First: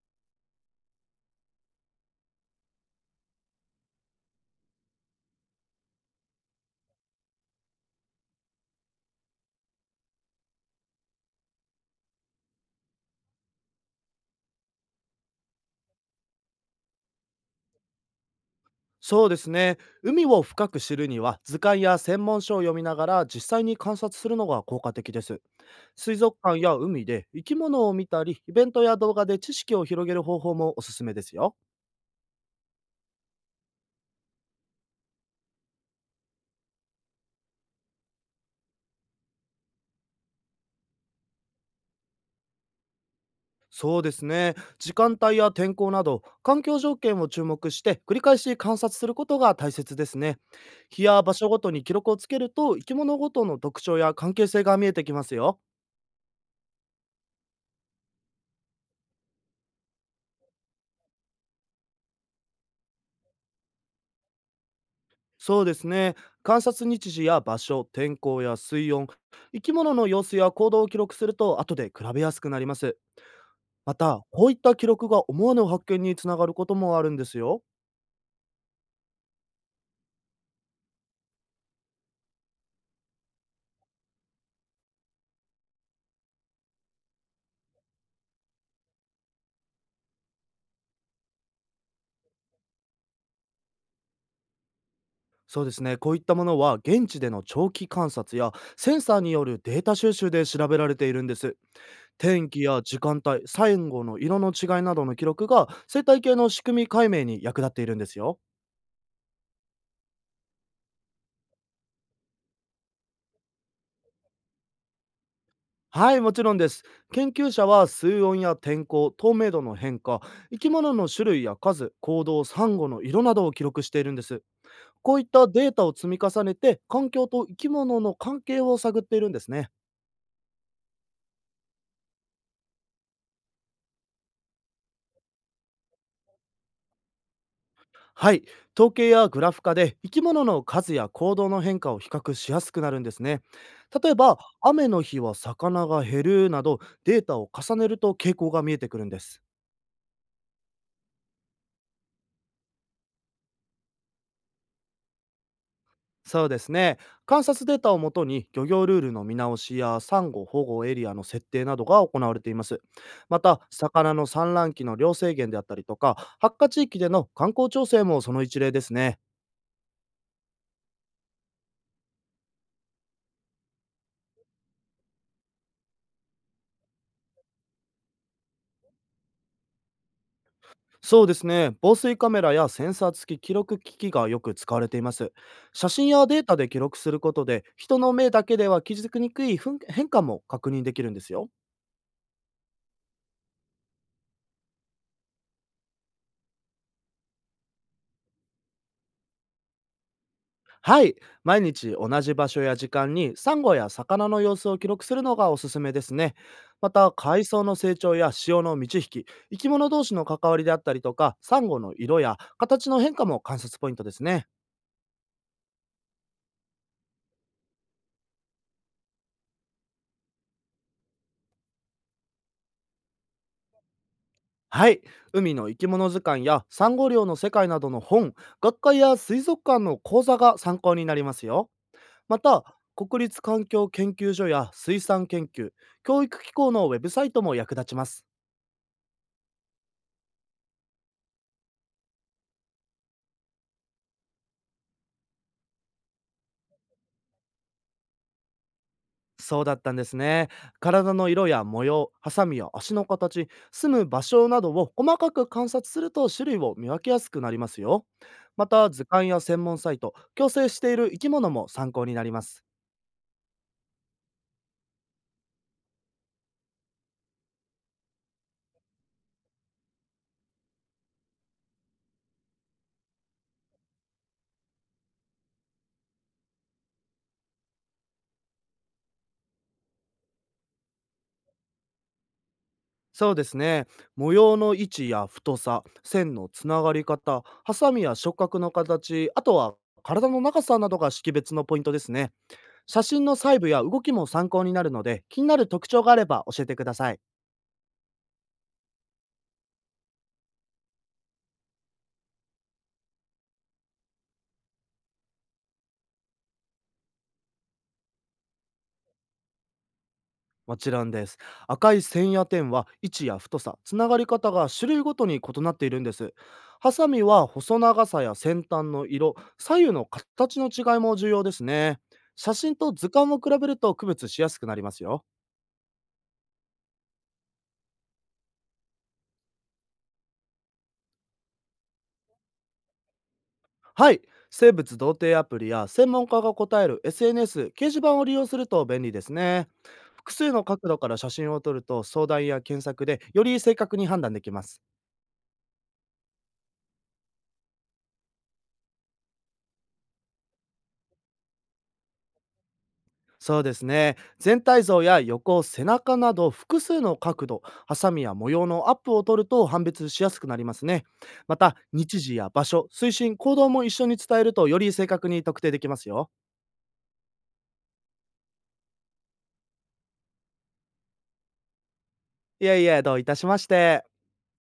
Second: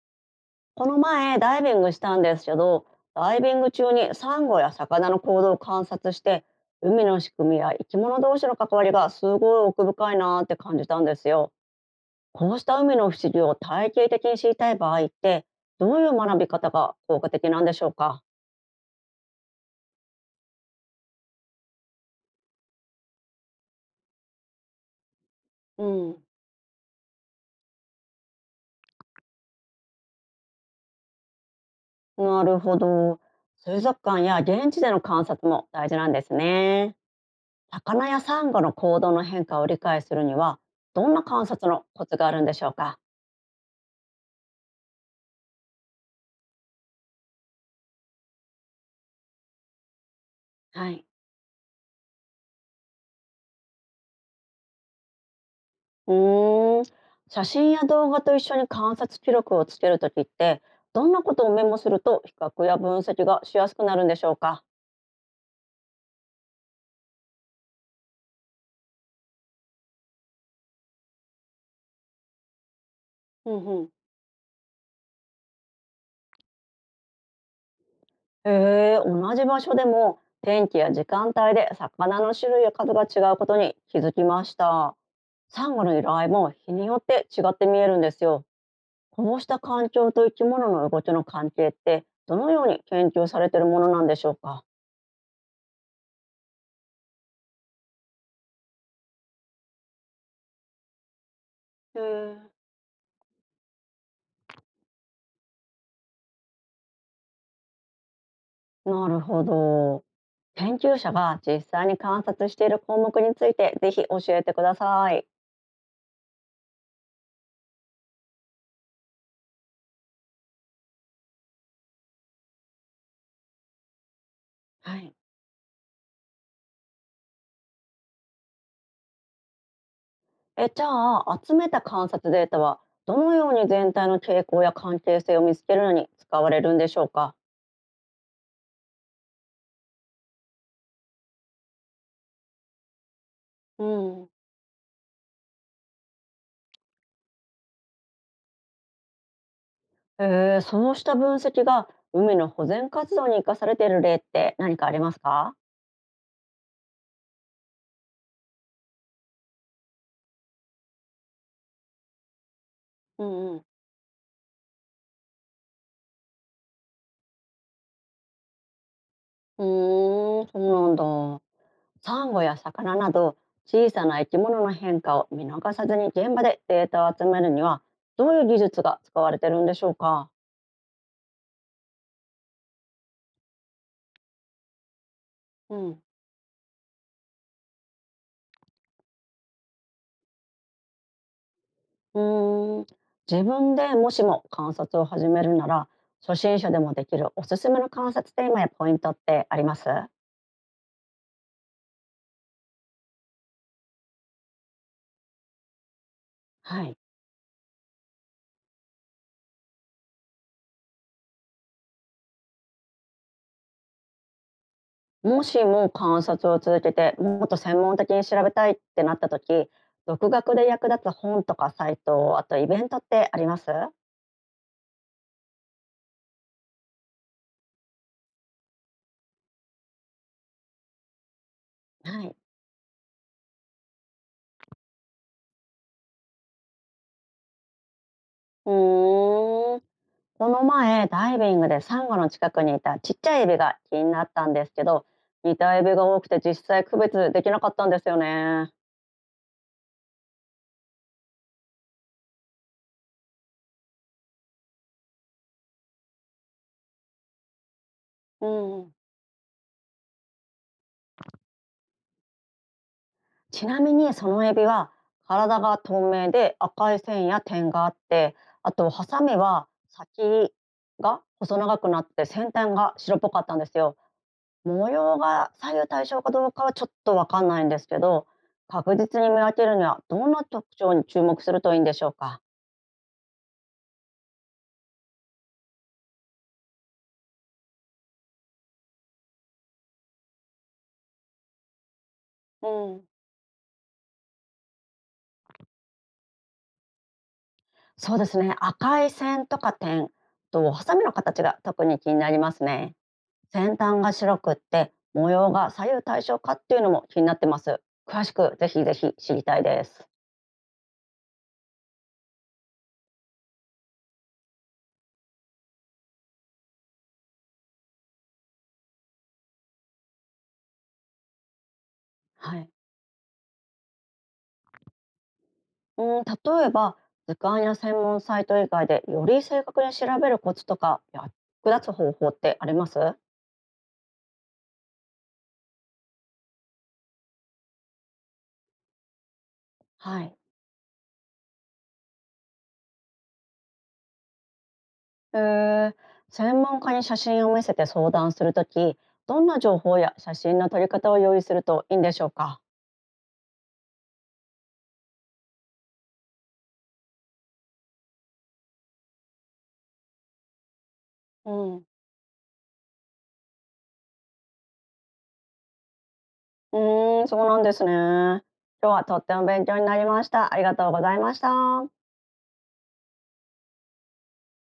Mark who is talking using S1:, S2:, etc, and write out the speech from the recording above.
S1: この前ダイビングしたんですけど、ダイビング中にサンゴや魚の行動を観察して、海の仕組みや生き物同士の関わりがすごい奥深いなーって感じたんですよ。こうした海の不思議を体系的に知りたい場合って、どういう学び方が効果的なんでしょうか？
S2: そうですね。海を深く知るには図鑑や専門書を読みながら実際に観察するのが効果的です。
S1: う
S2: 水
S1: ん。
S2: 族館や海で生き物を見たり、イベントや動画で知識を広げる方法もおすすめですよ。
S1: なるほど、水族館や現地での観察も大事なんですね。魚やサンゴの行動の変化を理解するには、どんな観察のコツがあるんでしょうか？
S2: そうですね。時間帯や天候など環境条件を注目して繰り返し観察することが大切ですね。
S1: は
S2: 日
S1: い。
S2: や場所ごとに記録をつけると生き物ごとの特徴や関係性が見えてきますよ。
S1: うーん、写真や動画と一緒に観察記録をつけるときって、どんなことをメモすると比較や分析がしやすくなるんでしょうか。
S2: そうですね。観察日時や場所、天候や水温、生き物の様子や行動を記録すると後で比べやすくなります。
S1: うんうん。
S2: また、こういった記録が思わぬ発見につながることもあるんですよ。
S1: へえ、同じ場所でも天気や時間帯で魚の種類や数が違うことに気づきました。サンゴの由来も日によって違って見えるんですよ。こうした環境と生き物の動きの関係って、どのように研究されているものなんでしょうか。
S2: そうですね。こういったものは現地での長期観察やセンサーによるデータ収集で調べられているんです。
S1: へえ
S2: 天
S1: ー、
S2: 気や時間帯、サンゴの色の違いなどの記録が生態系の仕組み解明に役立っているんですよ。
S1: なるほど。研究者が実際に観察している項目について、ぜひ教えてください。
S2: はい、もちろんです。研究者は水温や天候、透明度の変化、生き物の種類や数、行動、サンゴの色などを記録しているんです。
S1: はい。
S2: こういったデータを積み重ねて、環境と生き物の関係を探っているんですね。
S1: え、じゃあ集めた観察データは、どのように全体の傾向や関係性を見つけるのに使われるんでしょうか？
S2: はい、統計やグラフ化で生き物の数や行動の変化を比較しやすくなるんですね。
S1: う
S2: 例え
S1: ん。
S2: ば、雨の日は魚が減るなど、データを重ねると傾向が見えてくるんです。
S1: えー、そうした分析が海の保全活動に生かされている例って何かありますか？
S2: そうですね。観察データをもとに漁業ルールの見直しやサンゴ保護エリアの設定などが行われています。
S1: う
S2: ま
S1: んう
S2: た、
S1: ん。
S2: 魚の産卵期の量制限であったりとか、発火地域での観光調整もその一例ですね。
S1: そうなんだ。サンゴや魚など小さな生き物の変化を見逃さずに現場でデータを集めるには、どういう技術が使われてるんでしょうか？
S2: そうですね。防水カメラやセンサー付き記録機器がよく使われています。
S1: うん。
S2: 写
S1: う
S2: 真やデータで記録することで、人の目だけでは気づきにくいふん変化も確認できるんですよ。
S1: ーん、自分でもしも観察を始めるなら、初心者でもできるおすすめの観察テーマやポイントってあります？
S2: はい。毎日同じ場所や時間にサンゴや魚の様子を記録するのがおすすめですね。
S1: は
S2: ま
S1: い。
S2: た、海藻の成長や潮の満ち引き、生き物同士の関わりであったりとか、サンゴの色や形の変化も観察ポイントですね。
S1: もしも観察を続けて、もっと専門的に調べたいってなった時、独学で役立つ本とかサイト、あとイベントってあります？は
S2: はい。海の生き物図鑑やサンゴ漁の世界などの本、学会や水族館の講座が参考になりますよ。
S1: い。
S2: また、国立環境研究所や水産研究、教育機構のウェブサイトも役立ちます。
S1: うーん、この前、ダイビングでサンゴの近くにいたちっちゃいエビが気になったんですけど、似たエビが多くて実際区別できなかったんですよね。
S2: そうだったんですね。体の色や模様、ハサミや足の形、住む場所などを細かく観察すると種類を見分けやすくなりますよ。
S1: う
S2: また
S1: ん。
S2: 図鑑や専門サイト、共生している生き物も参考になります。
S1: ちなみにそのエビは、体が透明で赤い線や点があって、あとハサミは先が細長くなって先端が白っぽかったんですよ。模様が左右対称かどうかはちょっとわかんないんですけど、確実に見分けるにはどんな特徴に注目するといいんでしょうか。
S2: そうですね。模様の位置や太さ、線のつながり方、ハサミや触覚の形、あとは体の長さなどが識別のポイントですね。
S1: う
S2: 写
S1: ん。
S2: 真の細部や動きも参考になるので、気になる特徴があれば教えてください。
S1: そうですね、赤い線とか点とハサミの形が特に気になりますね。先端が白くって模様が左右対称かっていうのも気になってます。詳しくぜひぜひ知りたいです。
S2: もちろんです。赤い線や点は位置や太さ、つながり方が種類ごとに異なっているんです。ハサミは細長さや先端の色、左右の形の違いも重要ですね。写
S1: はい。
S2: 真と図鑑を比べると区別しやすくなりますよ。
S1: うん、例えば図鑑や専門サイト以外で、より正確に調べるコツとか役立つ方法ってあります？
S2: はい、生物同定アプリや専門家が答える SNS、掲示板を利用すると便利ですね。
S1: は
S2: 複
S1: い。
S2: 数の角度から写真を撮ると相談や検索でより正確に判断できます。
S1: えー、専門家に写真を見せて相談するとき、どんな情報や写真の撮り方を用意するといいんでしょうか？
S2: そうですね。全体像や横、背中など複数の角度、ハサミや模様のアップを取ると判別しやすくなりますね。
S1: う
S2: また、
S1: ん。
S2: 日時や場所、推進、行動も一緒に伝えるとより正確に特定できますよ。
S1: うーん、そうなんですね。今日はとっても勉強になりました。ありがとうございました。
S2: いやいや、どういたしまして。